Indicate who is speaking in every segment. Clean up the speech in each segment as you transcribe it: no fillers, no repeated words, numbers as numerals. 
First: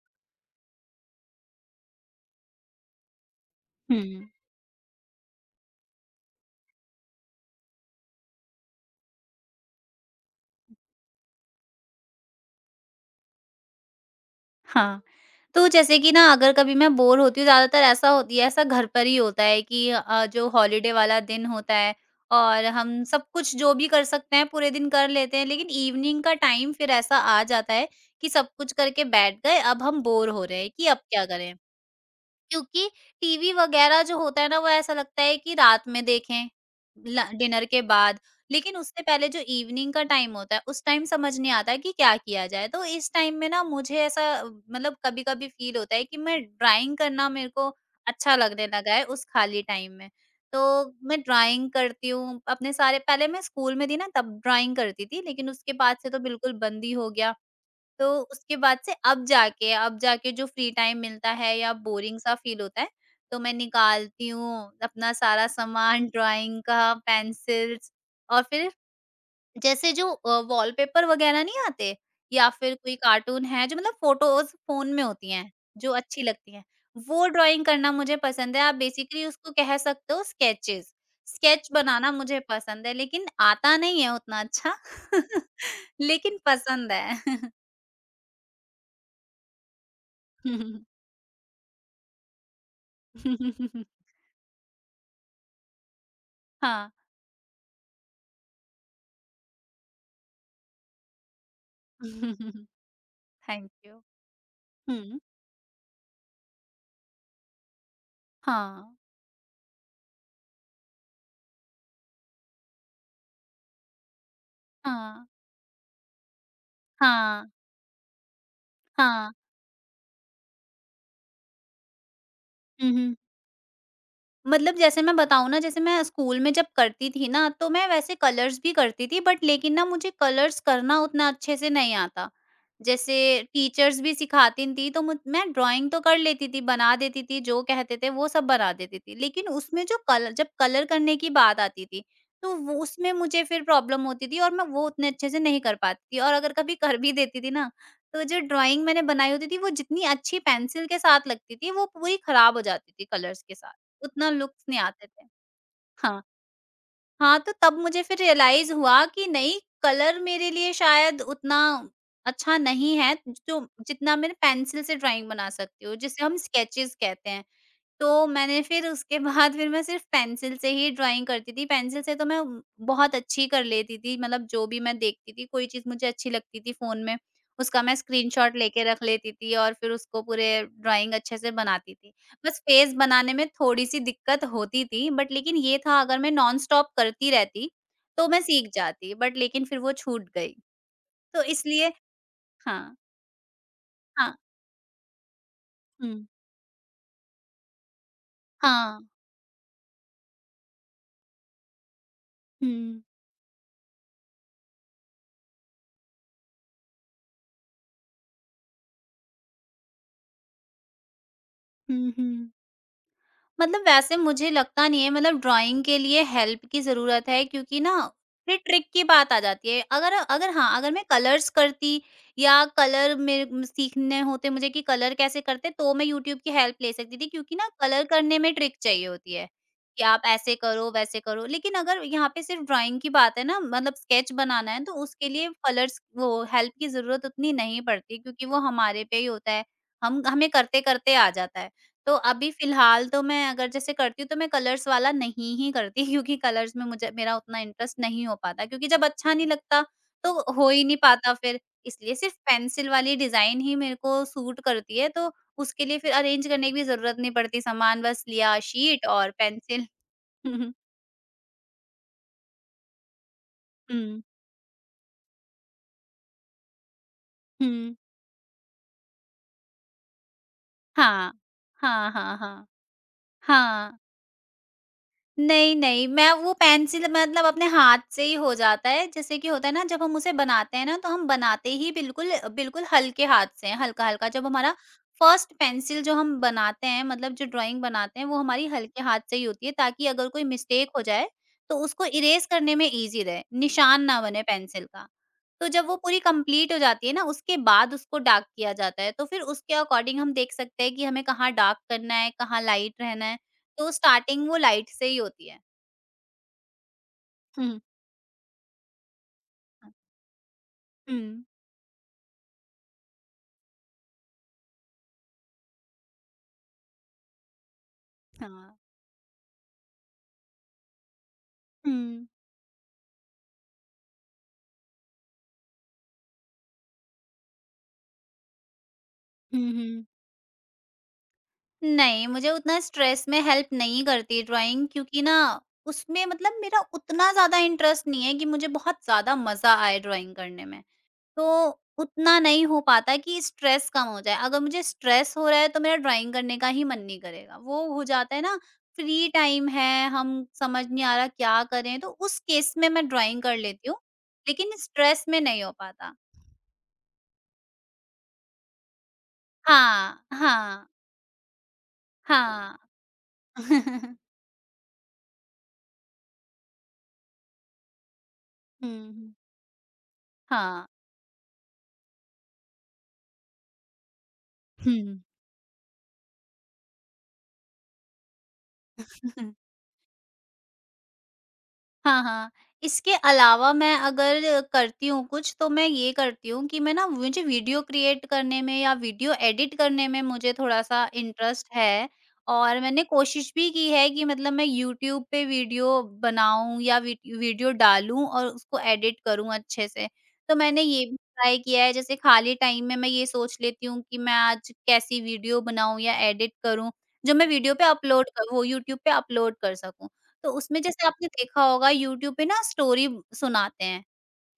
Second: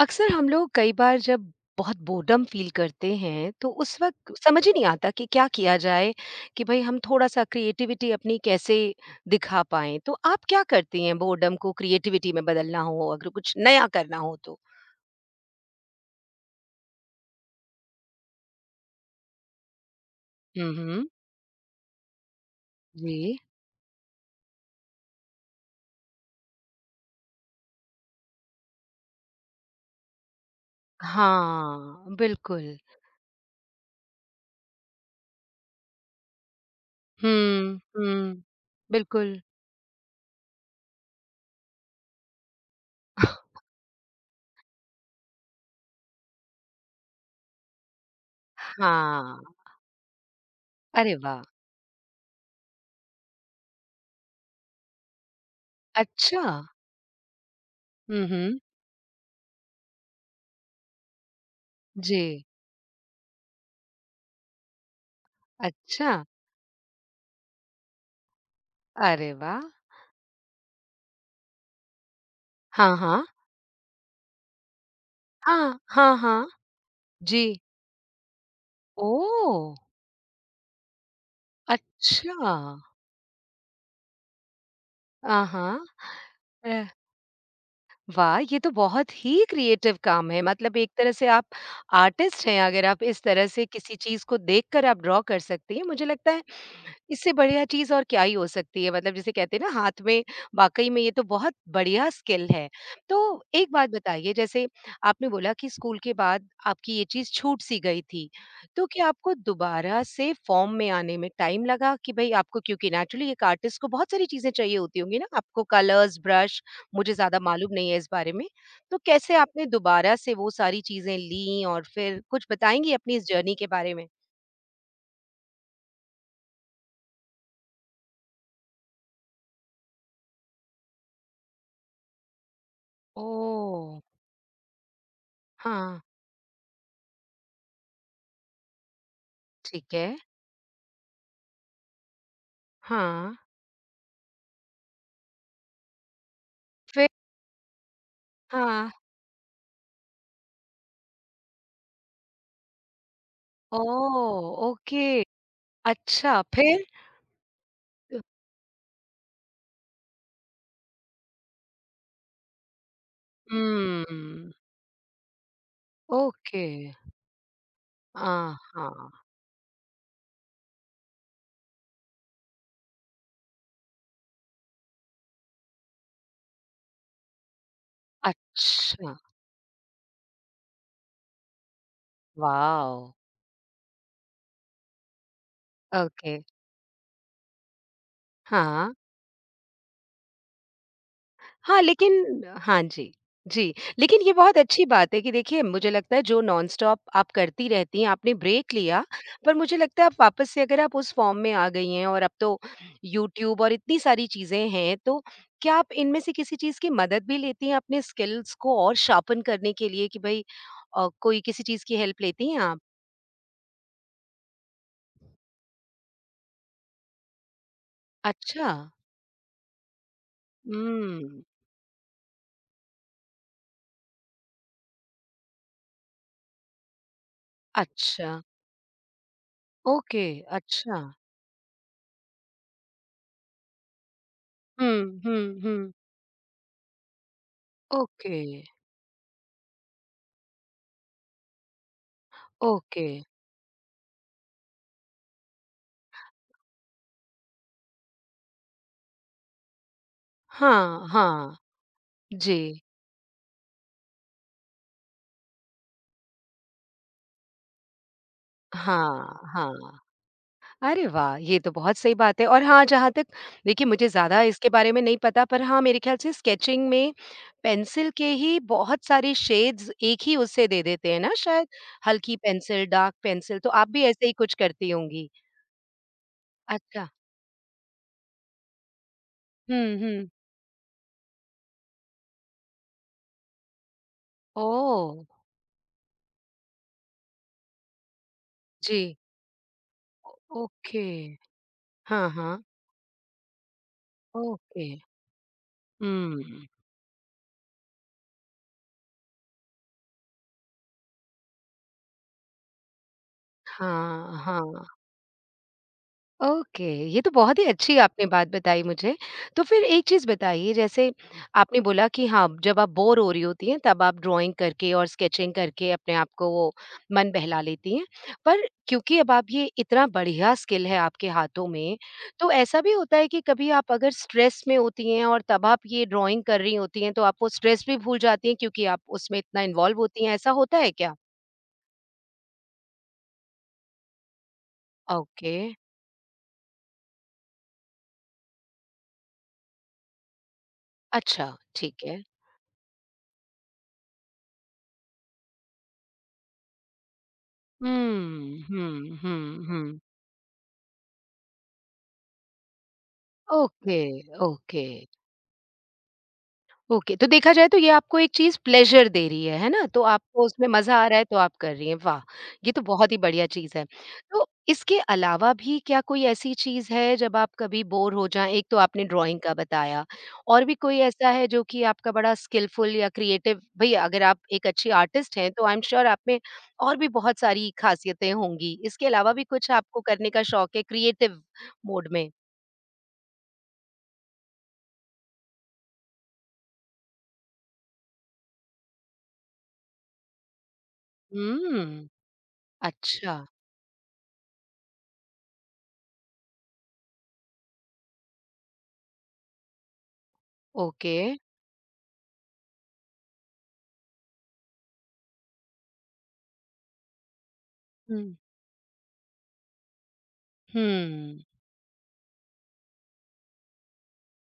Speaker 1: अक्सर हम लोग कई बार जब बहुत बोर्डम फील करते हैं तो उस
Speaker 2: हुँ।
Speaker 1: वक्त समझ ही नहीं आता कि क्या किया जाए कि भाई हम थोड़ा सा क्रिएटिविटी अपनी कैसे दिखा पाएं। तो आप क्या करती हैं बोर्डम को क्रिएटिविटी में बदलना हो अगर कुछ नया करना हो तो?
Speaker 2: हाँ। तो जैसे कि ना अगर कभी मैं बोर होती हूँ ज़्यादातर ऐसा होती है ऐसा घर पर ही होता है कि जो हॉलिडे
Speaker 1: हम्म।
Speaker 2: वाला दिन होता है और हम सब
Speaker 1: जी।
Speaker 2: कुछ जो भी कर सकते हैं पूरे दिन कर लेते हैं, लेकिन इवनिंग का टाइम फिर ऐसा आ जाता है कि सब कुछ करके बैठ गए, अब हम बोर हो रहे हैं कि अब क्या करें?
Speaker 1: हाँ, बिल्कुल।
Speaker 2: क्योंकि टीवी वगैरह जो होता है ना, वो ऐसा लगता है कि रात में देखें, ल डिनर के बाद।
Speaker 1: हम्म।
Speaker 2: लेकिन उससे पहले जो
Speaker 1: बिल्कुल।
Speaker 2: इवनिंग का टाइम होता है, उस टाइम समझ नहीं आता है कि क्या किया जाए। तो इस टाइम में ना मुझे ऐसा मतलब कभी-कभी फ़ील होता है कि मैं ड्राइंग करना मेरे को अच्छा लगने लगा है उस
Speaker 1: हाँ।
Speaker 2: खाली टाइम में। तो
Speaker 1: अरे
Speaker 2: मैं
Speaker 1: वाह।
Speaker 2: ड्राइंग करती हूँ, अपने सारे पहले मैं स्कूल में थी ना तब ड्राइंग करती थी, लेकिन उसके बाद से तो
Speaker 1: अच्छा।
Speaker 2: बिल्कुल बंद ही हो गया। तो उसके
Speaker 1: हम्म।
Speaker 2: बाद से अब जाके जो फ्री टाइम मिलता है या
Speaker 1: जी।
Speaker 2: बोरिंग सा फील होता है, तो मैं निकालती हूँ अपना सारा सामान
Speaker 1: अच्छा।
Speaker 2: ड्राइंग का, पेंसिल्स और फिर
Speaker 1: अरे वाह।
Speaker 2: जैसे जो वॉलपेपर वगैरह नहीं आते या फिर
Speaker 1: हाँ
Speaker 2: कोई
Speaker 1: हाँ।
Speaker 2: कार्टून है जो मतलब फोटोज़ फ़ोन में होती हैं,
Speaker 1: हाँ
Speaker 2: जो
Speaker 1: हाँ
Speaker 2: अच्छी
Speaker 1: हाँ।
Speaker 2: लगती हैं, वो
Speaker 1: जी।
Speaker 2: ड्राइंग करना मुझे पसंद है। आप बेसिकली उसको
Speaker 1: ओह!
Speaker 2: कह सकते हो स्केचेज़। स्केच बनाना मुझे
Speaker 1: अच्छा।
Speaker 2: पसंद है, लेकिन आता नहीं है उतना अच्छा।
Speaker 1: हाँ, हाँ।
Speaker 2: लेकिन
Speaker 1: अ,
Speaker 2: पसंद है।
Speaker 1: वाह! ये तो बहुत ही क्रिएटिव काम है। मतलब एक तरह से आप आर्टिस्ट हैं, अगर आप इस
Speaker 2: 哼
Speaker 1: तरह
Speaker 2: 哼
Speaker 1: से
Speaker 2: 哼，
Speaker 1: किसी चीज़ को देखकर आप ड्रॉ कर सकती हैं। मुझे लगता है
Speaker 2: 哈
Speaker 1: इससे बढ़िया चीज़ और क्या ही हो सकती है। मतलब जिसे कहते हैं ना हाथ में। वाक़ई में ये तो बहुत बढ़िया
Speaker 2: ，Thank
Speaker 1: स्किल
Speaker 2: 哼
Speaker 1: है। तो
Speaker 2: 哼
Speaker 1: एक बात
Speaker 2: you。
Speaker 1: बताइए, जैसे
Speaker 2: 嗯，
Speaker 1: आपने बोला कि स्कूल के बाद आपकी ये चीज़ छूट सी गई थी। तो
Speaker 2: 哈，
Speaker 1: क्या आपको दोबारा से फ़ॉर्म में आने में टाइम लगा कि भई आपको क्योंकि नेचुरली एक आर्टिस्ट को बहुत सारी चीज़ें चाहिए होती होंगी ना,
Speaker 2: 哈，
Speaker 1: आपको कलर्स, ब्रश, मुझे ज़्यादा
Speaker 2: 哈，
Speaker 1: मालूम नहीं है इस बारे में। तो
Speaker 2: 哈。
Speaker 1: कैसे आपने दोबारा से वो सारी चीज़ें लीं और फिर कुछ बताएँगी
Speaker 2: 嗯
Speaker 1: अपनी
Speaker 2: 哼。
Speaker 1: इस जर्नी के बारे में?
Speaker 2: मतलब जैसे मैं बताऊँ ना, जैसे मैं स्कूल में जब करती थी ना, तो मैं वैसे कलर्स भी करती थी बट लेकिन ना मुझे कलर्स करना उतना अच्छे से नहीं आता। जैसे
Speaker 1: ओह!
Speaker 2: टीचर्स भी सिखाती थी तो मुझ मैं ड्राइंग
Speaker 1: हाँ।
Speaker 2: तो कर लेती थी, बना देती थी, जो कहते थे वो सब बना देती थी। लेकिन उसमें
Speaker 1: ठीक
Speaker 2: जो
Speaker 1: है।
Speaker 2: कल जब कलर करने की बात आती थी, तो वो उसमें
Speaker 1: हाँ।
Speaker 2: मुझे फिर प्रॉब्लम होती थी और मैं वो उतने अच्छे से नहीं कर पाती थी और अगर कभी कर
Speaker 1: फिर?
Speaker 2: भी देती थी ना, तो जो ड्राइंग
Speaker 1: हाँ।
Speaker 2: मैंने बनाई होती थी, वो जितनी अच्छी पेंसिल के साथ लगती थी, वो पूरी खराब हो जाती थी कलर्स के साथ।
Speaker 1: ओह!
Speaker 2: उतना लुक्स नहीं
Speaker 1: ओके।
Speaker 2: आते थे। हाँ,
Speaker 1: अच्छा, फिर?
Speaker 2: हाँ, तो तब मुझे फिर रियलाइज़ हुआ कि नहीं कलर मेरे लिए शायद उतना अच्छा नहीं है, जो
Speaker 1: हुँ।
Speaker 2: जितना मैं पेंसिल से ड्राइंग बना सकती हूँ, जिसे हम
Speaker 1: ओके।
Speaker 2: स्केचेस कहते हैं। तो
Speaker 1: हाँ,
Speaker 2: मैंने फिर
Speaker 1: हाँ।
Speaker 2: उसके बाद फिर मैं सिर्फ़ पेंसिल से ही ड्राइंग करती थी। पेंसिल से तो मैं बहुत अच्छी कर लेती थी मतलब जो भी मैं देखती थी, कोई चीज़ मुझे अच्छी लगती थी फ़ोन में, उसका मैं स्क्रीनशॉट लेके रख
Speaker 1: अच्छा।
Speaker 2: लेती थी और फिर उसको पूरे ड्राइंग अच्छे से बनाती थी। बस फेस
Speaker 1: वॉव!
Speaker 2: बनाने में थोड़ी-सी दिक्कत होती थी बट लेकिन ये था अगर मैं
Speaker 1: ओके।
Speaker 2: नॉन स्टॉप करती रहती, तो मैं सीख
Speaker 1: हाँ।
Speaker 2: जाती बट लेकिन फिर वो छूट गई। तो
Speaker 1: हाँ,
Speaker 2: इसलिए
Speaker 1: लेकिन हाँ
Speaker 2: हाँ,
Speaker 1: जी, जी। लेकिन ये
Speaker 2: हाँ।
Speaker 1: बहुत अच्छी बात है कि देखिए मुझे
Speaker 2: हुँ।
Speaker 1: लगता है जो नॉनस्टॉप आप करती रहती हैं, आपने ब्रेक
Speaker 2: हाँ।
Speaker 1: लिया, पर मुझे लगता है आप वापस से अगर आप उस फ़ॉर्म में आ गई हैं और अब तो
Speaker 2: हुँ।
Speaker 1: यूट्यूब और इतनी सारी चीज़ें हैं, तो क्या आप इनमें से किसी चीज़ की मदद भी लेती हैं अपने स्किल्स को और शार्पन करने के लिए कि भई कोई किसी चीज़ की
Speaker 2: हुँ,
Speaker 1: हेल्प लेती
Speaker 2: हुँ।
Speaker 1: हैं आप?
Speaker 2: मतलब वैसे मुझे लगता नहीं है मतलब ड्राइंग के लिए हेल्प की ज़रूरत है क्योंकि ना फिर
Speaker 1: अच्छा।
Speaker 2: ट्रिक की बात आ जाती है। अगर अगर हाँ, अगर मैं
Speaker 1: हुँ।
Speaker 2: कलर्स करती या कलर मेरे म सीखने होते मुझे कि कलर कैसे करते तो मैं यूट्यूब की हेल्प ले सकती थी क्योंकि ना कलर
Speaker 1: अच्छा।
Speaker 2: करने में ट्रिक चाहिए होती है, कि आप
Speaker 1: ओके,
Speaker 2: ऐसे करो,
Speaker 1: अच्छा।
Speaker 2: वैसे करो। लेकिन अगर यहाँ पे सिर्फ़ ड्राइंग की बात है ना मतलब स्केच बनाना है तो
Speaker 1: हुँ,
Speaker 2: उसके लिए
Speaker 1: हुँ, हुँ।
Speaker 2: कलर्स वो हेल्प की ज़रूरत उतनी नहीं पड़ती
Speaker 1: ओके,
Speaker 2: क्योंकि वो हमारे पे ही होता है। हम हमें करते-करते आ जाता है। तो अभी
Speaker 1: ओके।
Speaker 2: फ़िलहाल तो मैं अगर जैसे करती हूँ तो मैं कलर्स वाला नहीं ही करती क्योंकि कलर्स में मुझे मेरा उतना इंटरेस्ट नहीं हो पाता क्योंकि जब अच्छा नहीं लगता तो हो ही नहीं
Speaker 1: हाँ,
Speaker 2: पाता
Speaker 1: हाँ।
Speaker 2: फिर। इसलिए सिर्फ़
Speaker 1: जी।
Speaker 2: पेंसिल वाली डिज़ाइन ही मेरे को सूट करती है तो उसके लिए फिर अरेंज करने की भी ज़रूरत नहीं पड़ती सामान बस लिया शीट और
Speaker 1: हाँ,
Speaker 2: पेंसिल।
Speaker 1: हाँ।
Speaker 2: हुँ, हुँ।
Speaker 1: अरे वाह! ये तो बहुत सही बात है और हाँ, जहाँ तक देखिए मुझे
Speaker 2: हुँ,
Speaker 1: ज़्यादा इसके बारे में नहीं पता, पर हाँ, मेरे ख़्याल से स्केचिंग में
Speaker 2: हुँ।
Speaker 1: पेंसिल के ही बहुत सारे शेड्स एक ही उससे दे देते हैं ना
Speaker 2: हाँ।
Speaker 1: शायद?
Speaker 2: हाँ,
Speaker 1: हल्की
Speaker 2: हाँ, हाँ।
Speaker 1: पेंसिल, डार्क पेंसिल तो आप
Speaker 2: हाँ।
Speaker 1: भी ऐसे ही कुछ करती होंगी?
Speaker 2: नहीं, नहीं, मैं वो
Speaker 1: अच्छा।
Speaker 2: पेंसिल मतलब अपने हाथ से ही हो जाता है, जैसे कि होता है ना
Speaker 1: हुँ,
Speaker 2: जब हम
Speaker 1: हुँ।
Speaker 2: उसे बनाते हैं ना तो हम बनाते ही बिल्कुल बिल्कुल हल्के हाथ से हैं, हल्का-हल्का। जब हमारा
Speaker 1: ओह!
Speaker 2: फर्स्ट पेंसिल जो हम बनाते हैं मतलब जो ड्राइंग बनाते हैं वो हमारी
Speaker 1: जी।
Speaker 2: हल्के हाथ से ही होती है ताकि अगर
Speaker 1: ओ
Speaker 2: कोई मिस्टेक
Speaker 1: ओके।
Speaker 2: हो जाए, तो उसको
Speaker 1: हाँ,
Speaker 2: इरेज़
Speaker 1: हाँ।
Speaker 2: करने में ईज़ी रहे, निशान ना बने पेंसिल
Speaker 1: ओके।
Speaker 2: का। तो जब वो पूरी
Speaker 1: हुँ।
Speaker 2: कंप्लीट हो जाती है ना उसके बाद उसको डार्क किया जाता है, तो फिर उसके अकॉर्डिंग हम देख सकते हैं कि हमें कहाँ डार्क करना है, कहाँ लाइट रहना है। तो
Speaker 1: हाँ,
Speaker 2: स्टार्टिंग वो
Speaker 1: हाँ।
Speaker 2: लाइट से ही होती है।
Speaker 1: ओके, ये तो बहुत ही
Speaker 2: हुँ।
Speaker 1: अच्छी आपने बात बताई मुझे। तो फिर
Speaker 2: हाँ।
Speaker 1: एक चीज़ बताइए जैसे
Speaker 2: हुँ,
Speaker 1: आपने बोला कि हाँ, जब आप बोर हो रही होती हैं तब आप ड्राइंग करके और स्केचिंग करके अपने आप को वो मन बहला लेती हैं।
Speaker 2: हाँ।
Speaker 1: पर क्योंकि अब आप ये इतना बढ़िया स्किल है आपके हाथों में,
Speaker 2: हुँ।
Speaker 1: तो ऐसा भी होता है कि कभी आप अगर स्ट्रेस में होती हैं और तब आप ये ड्राइंग कर रही होती हैं तो आप वो स्ट्रेस भी भूल जाती हैं क्योंकि आप उसमें इतना
Speaker 2: हुँ,
Speaker 1: इन्वॉल्व
Speaker 2: हुँ।
Speaker 1: होती हैं, ऐसा होता है क्या?
Speaker 2: नहीं, मुझे उतना स्ट्रेस में हेल्प नहीं करती ड्राइंग क्योंकि ना
Speaker 1: ओके,
Speaker 2: उसमें मतलब मेरा उतना ज़्यादा इंटरेस्ट नहीं है कि मुझे बहुत ज़्यादा मज़ा आए ड्राइंग करने में। तो
Speaker 1: अच्छा, ठीक है।
Speaker 2: उतना नहीं हो पाता कि स्ट्रेस कम हो जाए। अगर मुझे स्ट्रेस हो रहा है तो मेरा ड्राइंग करने का ही मन नहीं करेगा। वो हो जाता है ना
Speaker 1: हुँ, हुँ,
Speaker 2: फ्री
Speaker 1: हुँ,
Speaker 2: टाइम
Speaker 1: हुँ।
Speaker 2: है, हम समझ नहीं आ रहा क्या करें, तो उस केस में मैं ड्राइंग कर लेती हूँ,
Speaker 1: ओके,
Speaker 2: लेकिन
Speaker 1: ओके,
Speaker 2: स्ट्रेस में नहीं हो पाता।
Speaker 1: ओके। तो देखा जाए तो ये आपको एक चीज़ प्लेज़र दे रही है ना? तो
Speaker 2: हाँ,
Speaker 1: आपको उसमें
Speaker 2: हाँ,
Speaker 1: मज़ा आ रहा है तो आप कर रही हैं, वाह!
Speaker 2: हुँ।
Speaker 1: ये
Speaker 2: हाँ।
Speaker 1: तो बहुत ही बढ़िया चीज़ है।
Speaker 2: हुँ,
Speaker 1: तो इसके अलावा भी क्या कोई ऐसी चीज़ है जब आप कभी बोर हो जाएँ? एक तो आपने
Speaker 2: हुँ।
Speaker 1: ड्राइंग का बताया, और भी
Speaker 2: हाँ।
Speaker 1: कोई ऐसा है जो कि आपका बड़ा स्किलफुल या क्रिएटिव, भई अगर आप एक अच्छी
Speaker 2: हुँ।
Speaker 1: आर्टिस्ट हैं तो आई एम श्योर आप में और भी बहुत सारी ख़ासियतें होंगी। इसके अलावा भी कुछ आपको करने का शौक है क्रिएटिव मोड
Speaker 2: हाँ,
Speaker 1: में?
Speaker 2: हाँ। इसके अलावा मैं अगर करती हूँ कुछ तो मैं ये करती हूँ कि मैं ना मुझे वीडियो क्रिएट करने में या वीडियो एडिट करने में मुझे थोड़ा-सा इंटरेस्ट
Speaker 1: हुँ,
Speaker 2: है और मैंने
Speaker 1: अच्छा।
Speaker 2: कोशिश भी की है कि मतलब मैं यूट्यूब पे वीडियो बनाऊँ या वी वीडियो डालूँ और उसको एडिट करूँ अच्छे से। तो मैंने ये
Speaker 1: ओके।
Speaker 2: भी ट्राई किया है जैसे खाली टाइम में मैं ये सोच लेती हूँ कि मैं आज कैसी वीडियो बनाऊँ या एडिट करूँ, जो मैं वीडियो पे अपलोड
Speaker 1: हुँ,
Speaker 2: कर वो यूट्यूब पे अपलोड कर सकूँ। तो उसमें जैसे आपने
Speaker 1: हुँ।
Speaker 2: देखा होगा यूट्यूब पे ना स्टोरी सुनाते हैं।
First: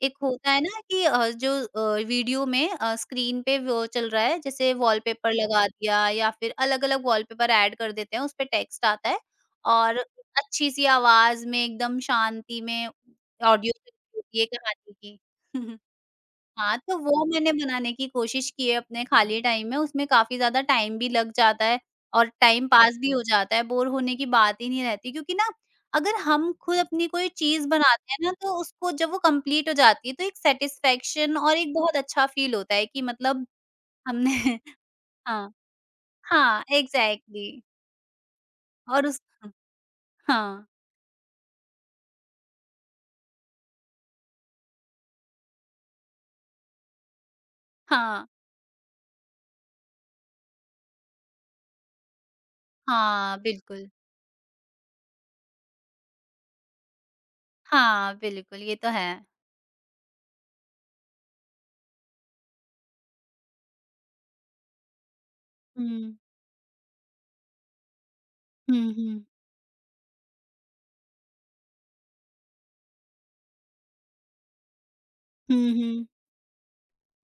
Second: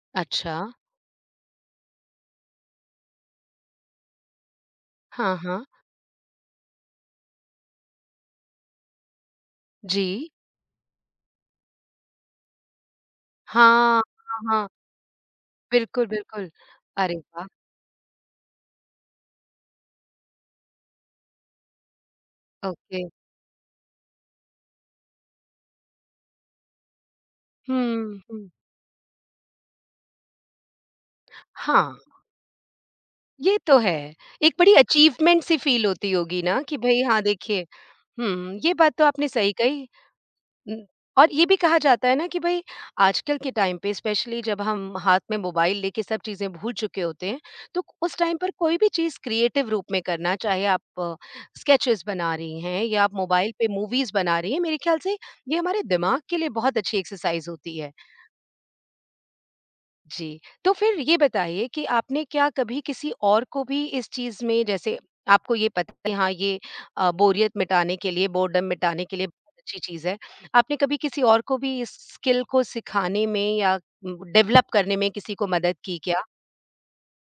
Speaker 2: एक होता
Speaker 1: अच्छा।
Speaker 2: है ना कि जो वीडियो में स्क्रीन पे वो चल रहा है जैसे वॉलपेपर
Speaker 1: हाँ, हाँ।
Speaker 2: लगा दिया या फिर अलग-अलग वॉलपेपर ऐड कर देते हैं, उसपे टेक्स्ट आता है और
Speaker 1: जी।
Speaker 2: अच्छी-सी आवाज़ में एकदम शांति में ऑडियो
Speaker 1: हाँ, हाँ,
Speaker 2: होती है
Speaker 1: हाँ।
Speaker 2: कहानी की।
Speaker 1: बिल्कुल, बिल्कुल।
Speaker 2: हाँ, तो
Speaker 1: अरे
Speaker 2: वो
Speaker 1: वाह!
Speaker 2: मैंने बनाने की कोशिश की है अपने खाली टाइम में, उसमें काफ़ी ज़्यादा टाइम भी लग जाता है और टाइम पास
Speaker 1: ओके।
Speaker 2: भी हो जाता है, बोर होने की बात ही नहीं रहती क्योंकि ना अगर हम खुद अपनी कोई चीज़ बनाते
Speaker 1: हुँ,
Speaker 2: हैं ना
Speaker 1: हुँ।
Speaker 2: तो उसको जब वो कंप्लीट हो जाती है तो एक सैटिस्फैक्शन और एक
Speaker 1: हाँ,
Speaker 2: बहुत अच्छा फ़ील होता है कि मतलब
Speaker 1: ये तो है। एक
Speaker 2: हमने
Speaker 1: बड़ी अचीवमेंट
Speaker 2: हाँ,
Speaker 1: सी फ़ील होती होगी ना
Speaker 2: हाँ,
Speaker 1: कि भई हाँ,
Speaker 2: एग्ज़ैक्टली
Speaker 1: देखिए। हुँ, ये बात तो
Speaker 2: और उस
Speaker 1: आपने सही कही।
Speaker 2: हाँ,
Speaker 1: हुँ, और ये भी कहा जाता है ना कि भई आजकल के टाइम पे स्पेशली जब हम हाथ में मोबाइल लेके सब चीज़ें भूल चुके होते हैं, तो उस
Speaker 2: हाँ,
Speaker 1: टाइम पर कोई भी चीज़ क्रिएटिव रूप में करना, चाहे आप स्केचेज़ बना रही हैं या आप
Speaker 2: हाँ,
Speaker 1: मोबाइल पे
Speaker 2: बिल्कुल।
Speaker 1: मूवीज़ बना रही हैं, मेरे ख़्याल से ये हमारे दिमाग के लिए बहुत अच्छी एक्सरसाइज़ होती है।
Speaker 2: हाँ, बिल्कुल, ये तो है।
Speaker 1: जी, तो फिर ये बताइए कि आपने क्या कभी किसी और को भी इस चीज़ में जैसे आपको ये पता है
Speaker 2: हुँ।
Speaker 1: हाँ, ये बोरियत मिटाने के लिए, बोर्डम
Speaker 2: हुँ,
Speaker 1: मिटाने के
Speaker 2: हुँ।
Speaker 1: लिए बहुत अच्छी चीज़ है। आपने कभी किसी और को भी इस स्किल को सिखाने में या डेवलप करने में किसी को
Speaker 2: हुँ,
Speaker 1: मदद की
Speaker 2: हुँ।
Speaker 1: क्या?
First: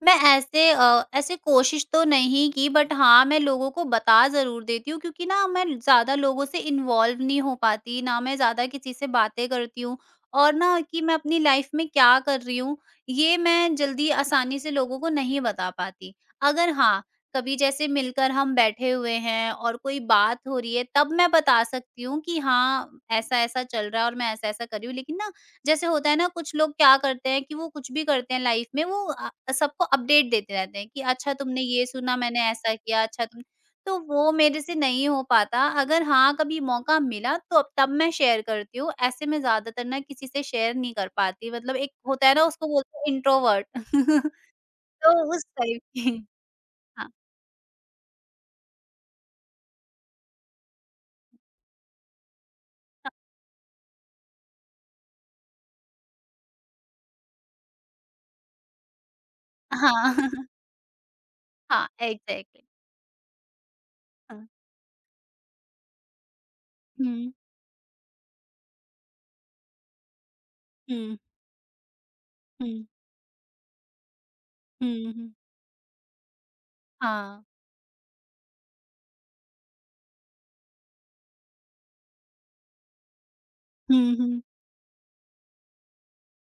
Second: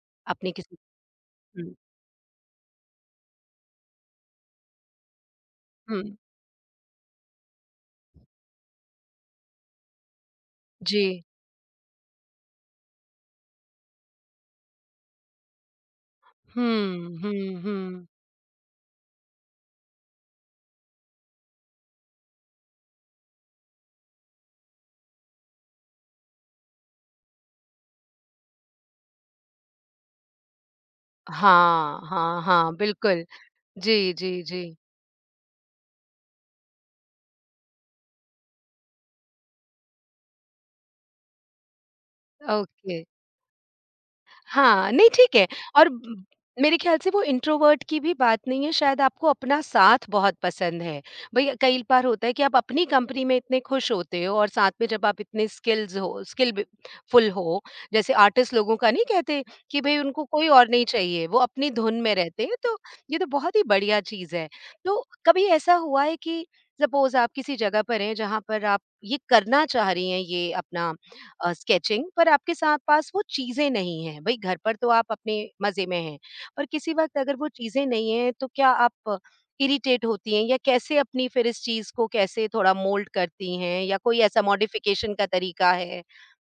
Speaker 2: मैं
Speaker 1: आपने
Speaker 2: ऐसे
Speaker 1: किसी,
Speaker 2: अ, ऐसे
Speaker 1: हुँ,
Speaker 2: कोशिश तो नहीं की बट हाँ, मैं लोगों को बता ज़रूर देती हूँ क्योंकि ना मैं
Speaker 1: हुँ,
Speaker 2: ज़्यादा लोगों से इन्वॉल्व नहीं हो पाती, ना मैं ज़्यादा किसी से बातें करती हूँ और ना कि
Speaker 1: जी।
Speaker 2: मैं अपनी लाइफ़ में क्या कर रही हूँ, ये मैं जल्दी आसानी से लोगों को नहीं बता पाती। अगर हाँ,
Speaker 1: हुँ,
Speaker 2: कभी
Speaker 1: हुँ,
Speaker 2: जैसे
Speaker 1: हुँ।
Speaker 2: मिलकर हम बैठे हुए हैं और कोई बात हो रही है तब मैं बता सकती हूँ कि हाँ, ऐसा-ऐसा चल रहा है और मैं ऐसा-ऐसा कर रही हूँ। लेकिन ना जैसे होता है ना कुछ लोग क्या करते हैं कि वो कुछ भी करते हैं लाइफ में वो सबको अपडेट देते रहते हैं कि अच्छा तुमने ये
Speaker 1: हाँ,
Speaker 2: सुना मैंने
Speaker 1: हाँ,
Speaker 2: ऐसा
Speaker 1: हाँ,
Speaker 2: किया
Speaker 1: बिल्कुल।
Speaker 2: अच्छा तुम तो
Speaker 1: जी,
Speaker 2: वो
Speaker 1: जी,
Speaker 2: मेरे से
Speaker 1: जी।
Speaker 2: नहीं हो पाता अगर हाँ कभी मौका मिला तो अब तब मैं शेयर करती हूँ ऐसे मैं ज्यादातर ना किसी से शेयर नहीं कर पाती मतलब एक होता है ना उसको
Speaker 1: ओके।
Speaker 2: बोलते हैं इंट्रोवर्ट।
Speaker 1: हाँ, नहीं
Speaker 2: तो
Speaker 1: ठीक
Speaker 2: उस
Speaker 1: है।
Speaker 2: टाइप
Speaker 1: और
Speaker 2: की
Speaker 1: ब मेरे ख़्याल
Speaker 2: हाँ,
Speaker 1: से वो इंट्रोवर्ट की भी बात नहीं है, शायद आपको अपना साथ बहुत पसंद है। भई कई बार होता है कि आप अपनी कंपनी में इतने खुश होते हो और साथ में जब आप इतने स्किल्स हो स्किल ब फुल हो, जैसे आर्टिस्ट लोगों का नहीं कहते कि भई
Speaker 2: हाँ।
Speaker 1: उनको कोई और नहीं चाहिए, वो अपनी
Speaker 2: हाँ,
Speaker 1: धुन में रहते हैं,
Speaker 2: एग्जैक्टली।
Speaker 1: तो ये तो बहुत ही बढ़िया चीज़ है।
Speaker 2: हाँ।
Speaker 1: तो कभी ऐसा हुआ है कि सपोज़ आप
Speaker 2: हम्म,
Speaker 1: किसी जगह पर हैं, जहाँ पर आप ये करना चाह रही हैं, ये अपना
Speaker 2: हम्म,
Speaker 1: स्केचिंग पर आपके साथ
Speaker 2: हम्म,
Speaker 1: पास वो चीज़ें नहीं हैं। भई घर पर तो
Speaker 2: हम्म,
Speaker 1: आप अपने मज़े में हैं, पर किसी वक़्त अगर
Speaker 2: हाँ।
Speaker 1: वो चीज़ें नहीं हैं तो क्या आप इरिटेट होती हैं या कैसे अपनी फिर इस चीज़ को कैसे थोड़ा मोल्ड करती हैं या
Speaker 2: हम्म,
Speaker 1: कोई
Speaker 2: हम्म।
Speaker 1: ऐसा मॉडिफ़िकेशन का तरीका है?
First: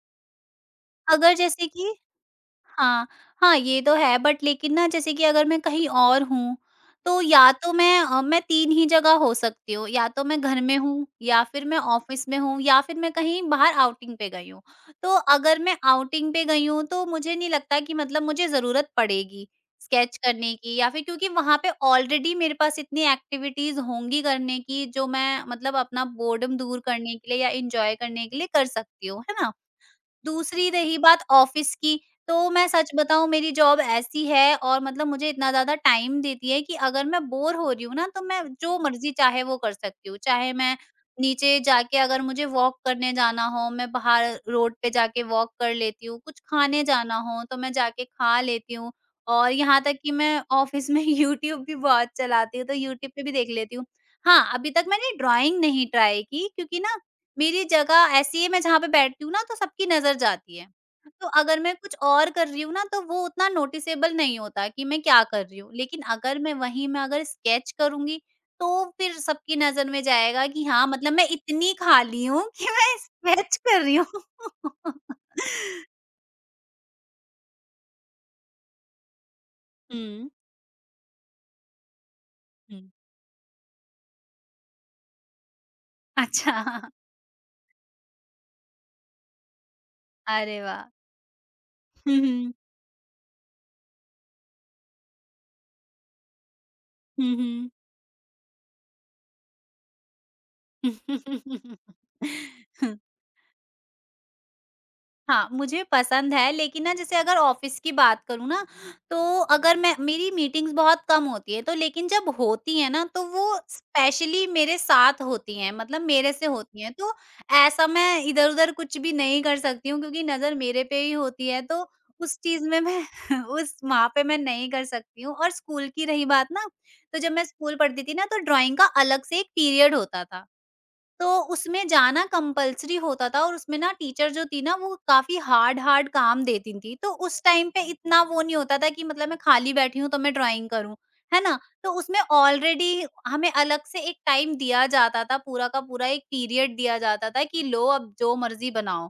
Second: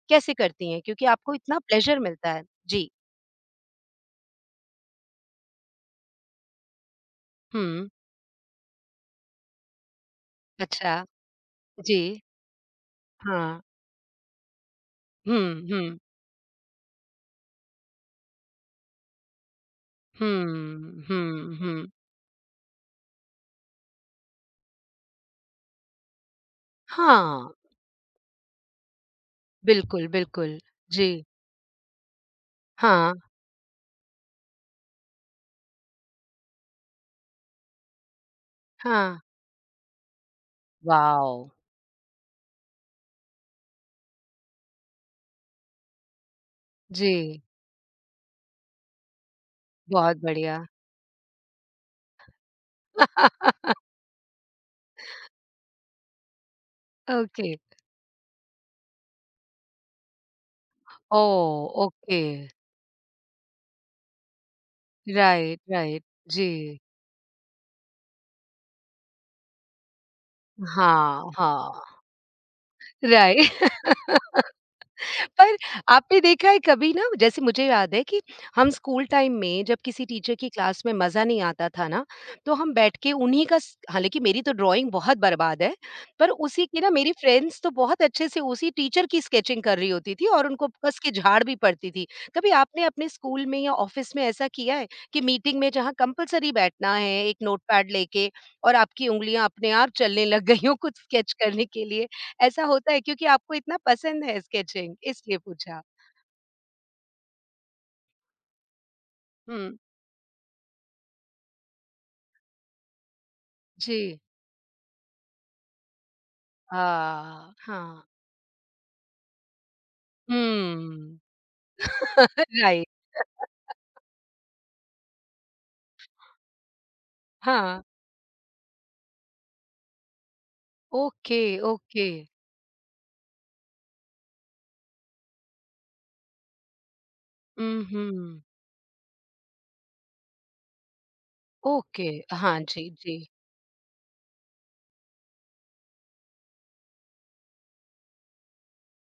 Speaker 1: कैसे करती हैं? क्योंकि आपको
Speaker 2: अगर
Speaker 1: इतना
Speaker 2: जैसे कि
Speaker 1: प्लेज़र मिलता है। जी।
Speaker 2: हाँ, हाँ, ये तो है बट लेकिन ना जैसे कि अगर मैं कहीं और हूँ, तो या तो
Speaker 1: हुँ।
Speaker 2: मैं मैं 3 ही जगह हो सकती हूँ, या तो मैं घर में
Speaker 1: अच्छा।
Speaker 2: हूँ, या फिर मैं
Speaker 1: जी।
Speaker 2: ऑफ़िस में हूँ, या फिर मैं कहीं
Speaker 1: हाँ।
Speaker 2: बाहर आउटिंग पे गई हूँ। तो अगर
Speaker 1: हुँ,
Speaker 2: मैं
Speaker 1: हुँ।
Speaker 2: आउटिंग पे गई हूँ, तो मुझे नहीं लगता कि मतलब मुझे ज़रूरत पड़ेगी स्केच करने की या
Speaker 1: हुँ,
Speaker 2: फिर क्योंकि
Speaker 1: हुँ,
Speaker 2: वहाँ पे
Speaker 1: हुँ।
Speaker 2: ऑलरेडी मेरे पास इतनी एक्टिविटीज़ होंगी करने की, जो मैं मतलब अपना बोर्डम दूर करने के लिए
Speaker 1: हाँ,
Speaker 2: या एन्जॉय करने के लिए कर सकती हूँ, है ना?
Speaker 1: बिल्कुल, बिल्कुल।
Speaker 2: दूसरी रही
Speaker 1: जी।
Speaker 2: बात ऑफ़िस की। तो मैं सच
Speaker 1: हाँ,
Speaker 2: बताऊँ, मेरी जॉब ऐसी है और मतलब मुझे इतना ज़्यादा टाइम देती है कि अगर मैं बोर हो रही हूँ ना तो मैं जो मर्ज़ी
Speaker 1: हाँ।
Speaker 2: चाहे वो कर सकती हूँ। चाहे मैं
Speaker 1: वॉव!
Speaker 2: नीचे जाके, अगर मुझे वॉक करने जाना हो, मैं बाहर रोड पे जाके वॉक कर लेती हूँ, कुछ खाने जाना
Speaker 1: जी।
Speaker 2: हो तो मैं जाके खा लेती हूँ और यहाँ तक कि
Speaker 1: बहुत
Speaker 2: मैं
Speaker 1: बढ़िया।
Speaker 2: ऑफ़िस में यूट्यूब भी बहुत चलाती हूँ, तो यूट्यूब पे भी देख लेती हूँ। हाँ, अभी तक मैंने ड्राइंग नहीं ट्राई की क्योंकि ना
Speaker 1: ओके।
Speaker 2: मेरी जगह ऐसी है, मैं जहाँ पे बैठती हूँ ना तो सबकी नज़र जाती है। तो अगर मैं
Speaker 1: ओह!
Speaker 2: कुछ
Speaker 1: ओके।
Speaker 2: और कर रही हूँ ना तो वो उतना नोटिसेबल नहीं होता कि मैं क्या कर रही
Speaker 1: राइट,
Speaker 2: हूँ। लेकिन
Speaker 1: राइट।
Speaker 2: अगर
Speaker 1: जी।
Speaker 2: मैं अगर स्केच करूँगी तो फिर सबकी नज़र में जाएगा कि हाँ, मतलब मैं
Speaker 1: हाँ,
Speaker 2: इतनी
Speaker 1: हाँ।
Speaker 2: खाली हूँ कि मैं
Speaker 1: राइट।
Speaker 2: स्केच कर रही हूँ।
Speaker 1: पर आपने देखा है कभी ना, जैसे मुझे याद है कि हम स्कूल टाइम में जब किसी
Speaker 2: हुँ,
Speaker 1: टीचर की क्लास में मज़ा नहीं आता था ना, तो हम
Speaker 2: हुँ।
Speaker 1: बैठ के उन्हीं का स हालाँकि मेरी तो ड्राइंग बहुत बर्बाद है, पर
Speaker 2: अच्छा,
Speaker 1: उसी की ना मेरी फ्रेंड्स तो बहुत अच्छे से उसी टीचर की स्केचिंग कर रही होती थी और
Speaker 2: अरे
Speaker 1: उनको
Speaker 2: वाह!
Speaker 1: कस के झाड़ भी पड़ती थी।
Speaker 2: हुँ,
Speaker 1: कभी
Speaker 2: हुँ।
Speaker 1: आपने अपने स्कूल में या ऑफ़िस में ऐसा किया है कि मीटिंग में जहाँ कंपल्सरी बैठना है एक
Speaker 2: हुँ,
Speaker 1: नोटपैड लेके और आपकी उँगलियाँ अपने आप चलने लग गई हों कुछ स्केच करने
Speaker 2: हुँ।
Speaker 1: के लिए? ऐसा होता है क्योंकि आपको इतना पसंद है स्केचिंग, इसलिए
Speaker 2: हाँ,
Speaker 1: पूछा।
Speaker 2: मुझे पसंद है लेकिन ना, जैसे अगर ऑफ़िस की बात करूँ ना, तो
Speaker 1: हुँ।
Speaker 2: अगर मैं मेरी मीटिंग्स बहुत कम होती है, तो लेकिन जब होती है ना तो वो
Speaker 1: जी।
Speaker 2: स्पेशली मेरे साथ होती हैं, मतलब मेरे से होती हैं। तो
Speaker 1: हाँ,
Speaker 2: ऐसा
Speaker 1: हाँ।
Speaker 2: मैं इधर-उधर कुछ भी नहीं कर सकती हूँ क्योंकि नज़र मेरे पे ही
Speaker 1: हुँ।
Speaker 2: होती है, तो उस चीज़ में
Speaker 1: राइट,
Speaker 2: मैं उस वहाँ पे मैं नहीं कर सकती हूँ। और स्कूल की रही बात ना, तो जब मैं स्कूल
Speaker 1: हाँ।
Speaker 2: पढ़ती थी ना तो ड्राइंग का अलग से एक पीरियड होता था। तो
Speaker 1: ओके,
Speaker 2: उसमें
Speaker 1: ओके।
Speaker 2: जाना कंपल्सरी होता था और उसमें ना टीचर जो थी ना वो काफी हार्ड हार्ड काम देती थी, तो उस टाइम पे
Speaker 1: हुँ,
Speaker 2: इतना
Speaker 1: हुँ।
Speaker 2: वो नहीं होता था कि मतलब मैं खाली बैठी हूँ तो मैं ड्राइंग करूँ, है ना। तो
Speaker 1: ओके,
Speaker 2: उसमें
Speaker 1: हाँ जी,
Speaker 2: ऑलरेडी
Speaker 1: जी।
Speaker 2: हमें अलग से एक टाइम दिया जाता था, पूरा का पूरा एक पीरियड दिया जाता था कि लो अब जो मर्जी बनाओ।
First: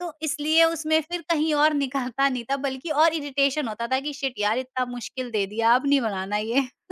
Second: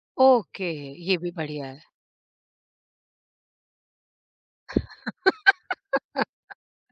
Speaker 2: तो इसलिए
Speaker 1: ओके,
Speaker 2: उसमें
Speaker 1: ये
Speaker 2: फिर
Speaker 1: भी
Speaker 2: कहीं
Speaker 1: बढ़िया
Speaker 2: और
Speaker 1: है।
Speaker 2: निकलता नहीं था, बल्कि और इरिटेशन होता था कि शिट यार, इतना मुश्किल दे दिया, अब नहीं बनाना ये।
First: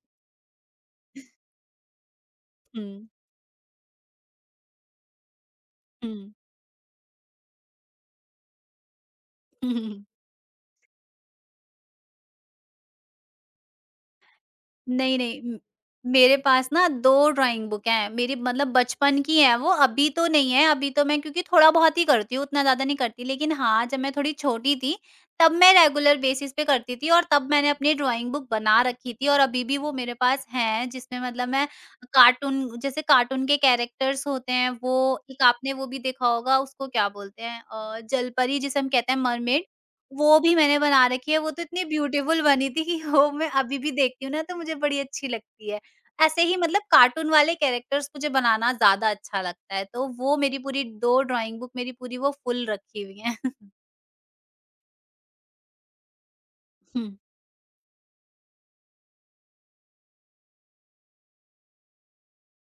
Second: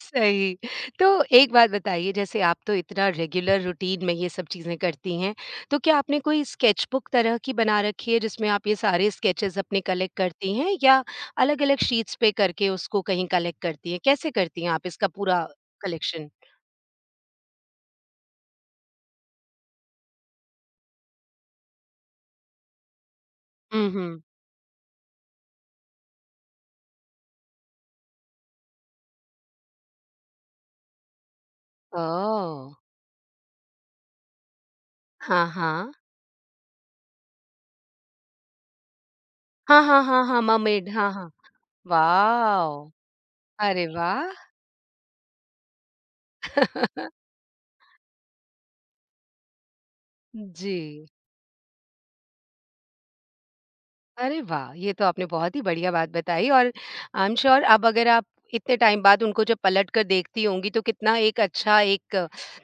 Speaker 1: सही। तो एक बात बताइए, जैसे आप तो
Speaker 2: हम्म,
Speaker 1: इतना रेगुलर रूटीन में ये सब चीज़ें करती हैं, तो क्या आपने कोई स्केचबुक तरह की बना रखी है जिसमें आप ये सारे स्केचेज़ अपने
Speaker 2: हम्म।
Speaker 1: कलेक्ट करती हैं या अलग-अलग शीट्स पे करके उसको कहीं कलेक्ट करती हैं? कैसे करती हैं आप इसका
Speaker 2: नहीं, नहीं।
Speaker 1: पूरा कलेक्शन?
Speaker 2: मेरे पास ना 2 ड्रॉइंग बुक हैं। मेरी मतलब बचपन की हैं वो, अभी तो नहीं है, अभी तो मैं क्योंकि थोड़ा-बहुत ही करती हूँ, उतना ज़्यादा नहीं करती। लेकिन हाँ,
Speaker 1: हुँ,
Speaker 2: जब मैं
Speaker 1: हुँ।
Speaker 2: थोड़ी छोटी थी, तब मैं रेगुलर बेसिस पे करती थी और तब मैंने अपनी ड्रॉइंग बुक बना रखी थी और अभी भी वो मेरे पास हैं, जिसमें मतलब मैं
Speaker 1: ओह!
Speaker 2: कार्टून, जैसे कार्टून के कैरेक्टर्स होते हैं, वो एक
Speaker 1: हाँ,
Speaker 2: आपने वो
Speaker 1: हाँ।
Speaker 2: भी देखा होगा, उसको क्या बोलते हैं जलपरी, जिसे हम कहते हैं मरमेड,
Speaker 1: हाँ, हाँ, हाँ,
Speaker 2: वो
Speaker 1: हाँ,
Speaker 2: भी मैंने
Speaker 1: मर्मेड
Speaker 2: बना
Speaker 1: हाँ, हाँ।
Speaker 2: रखी है। वो तो इतनी ब्यूटीफुल बनी थी
Speaker 1: वाव!
Speaker 2: कि वो मैं अभी
Speaker 1: अरे
Speaker 2: भी देखती हूँ ना
Speaker 1: वाह!
Speaker 2: तो मुझे बड़ी अच्छी लगती है। ऐसे ही मतलब कार्टून वाले कैरेक्टर्स मुझे बनाना ज़्यादा अच्छा लगता है, तो वो मेरी
Speaker 1: जी।
Speaker 2: पूरी 2 ड्राइंग बुक मेरी पूरी वो फुल रखी हुई हैं।
Speaker 1: अरे वाह! ये तो आपने बहुत ही बढ़िया बात बताई और आई एम श्योर अब अगर आप इतने टाइम बाद उनको जब पलट कर देखती होंगी तो कितना एक अच्छा एक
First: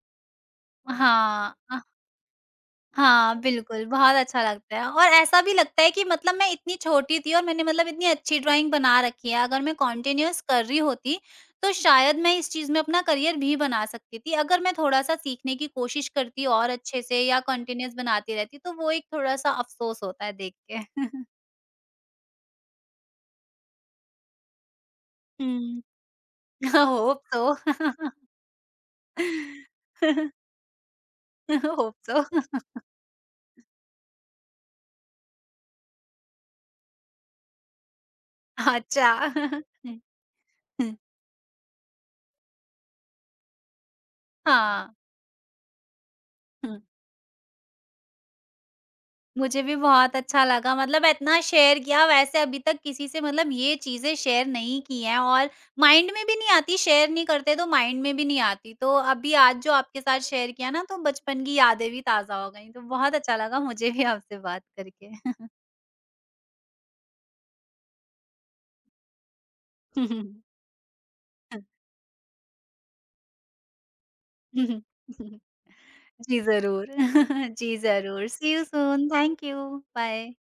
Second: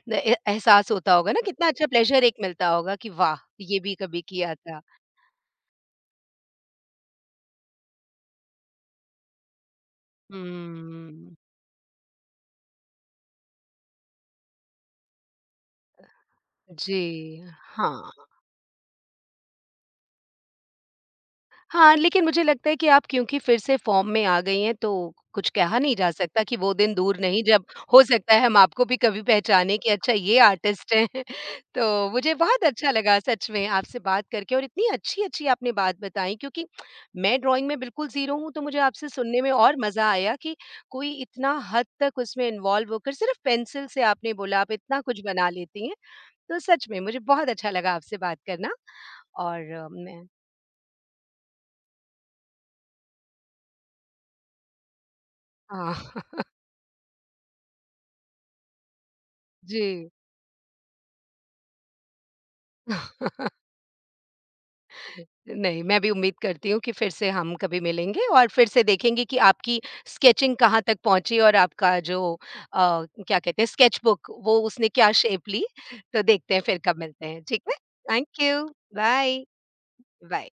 Speaker 1: न ए एहसास होता होगा ना,
Speaker 2: हाँ।
Speaker 1: कितना अच्छा प्लेज़र एक मिलता होगा कि
Speaker 2: हाँ,
Speaker 1: वाह! ये
Speaker 2: बिल्कुल,
Speaker 1: भी
Speaker 2: बहुत
Speaker 1: कभी
Speaker 2: अच्छा
Speaker 1: किया
Speaker 2: लगता
Speaker 1: था।
Speaker 2: है और ऐसा भी लगता है कि मतलब मैं इतनी छोटी थी और मैंने मतलब इतनी अच्छी ड्राइंग बना रखी है, अगर मैं कंटीन्यूअस कर रही होती,
Speaker 1: हुँ,
Speaker 2: तो शायद मैं इस चीज़ में अपना करियर भी बना सकती थी। अगर मैं थोड़ा-सा सीखने की कोशिश करती और अच्छे से या
Speaker 1: जी,
Speaker 2: कंटीन्यूअस
Speaker 1: हाँ।
Speaker 2: बनाती रहती, तो वो एक थोड़ा-सा अफ़सोस होता है देख के।
Speaker 1: हाँ, लेकिन मुझे लगता है कि आप क्योंकि फिर से फ़ॉर्म में आ गई हैं, तो कुछ कहा
Speaker 2: हुँ।
Speaker 1: नहीं जा सकता कि वो दिन दूर
Speaker 2: होप
Speaker 1: नहीं जब
Speaker 2: सो।
Speaker 1: हो सकता है हम आपको भी कभी पहचाने कि अच्छा ये आर्टिस्ट हैं।
Speaker 2: होप
Speaker 1: तो
Speaker 2: सो।
Speaker 1: मुझे बहुत अच्छा लगा सच में आपसे बात करके और इतनी अच्छी-अच्छी आपने बात बताई क्योंकि मैं ड्राइंग में बिल्कुल ज़ीरो हूँ, तो मुझे आपसे
Speaker 2: अच्छा।
Speaker 1: सुनने में और
Speaker 2: हुँ,
Speaker 1: मज़ा आया कि
Speaker 2: हुँ।
Speaker 1: कोई इतना हद तक उसमें इन्वॉल्व होकर सिर्फ़ पेंसिल से आपने बोला आप
Speaker 2: हाँ,
Speaker 1: इतना कुछ बना लेती हैं। तो
Speaker 2: हुँ।
Speaker 1: सच में मुझे बहुत अच्छा लगा आपसे बात करना
Speaker 2: मुझे
Speaker 1: और
Speaker 2: भी बहुत
Speaker 1: मैं,
Speaker 2: अच्छा लगा, मतलब इतना शेयर किया, वैसे अभी तक किसी से मतलब ये चीज़ें शेयर नहीं की हैं और
Speaker 1: हाँ।
Speaker 2: माइंड में भी नहीं आती, शेयर नहीं करते तो माइंड में भी नहीं आती। तो अभी आज जो आपके
Speaker 1: जी।
Speaker 2: साथ शेयर किया ना तो बचपन की यादें भी ताज़ा हो गई। तो बहुत अच्छा लगा मुझे भी आपसे बात करके।
Speaker 1: नहीं, मैं भी उम्मीद करती हूँ कि फिर से हम कभी मिलेंगे और फिर से देखेंगे कि आपकी स्केचिंग कहाँ तक पहुँची और आपका जो क्या कहते हैं स्केचबुक वो उसने क्या शेप ली। तो
Speaker 2: जी
Speaker 1: देखते हैं फिर
Speaker 2: ज़रूर।
Speaker 1: कब मिलते हैं, ठीक
Speaker 2: जी
Speaker 1: है?
Speaker 2: ज़रूर।
Speaker 1: Thank
Speaker 2: see
Speaker 1: you.
Speaker 2: You soon.
Speaker 1: Bye,
Speaker 2: thank you. Bye.
Speaker 1: Bye.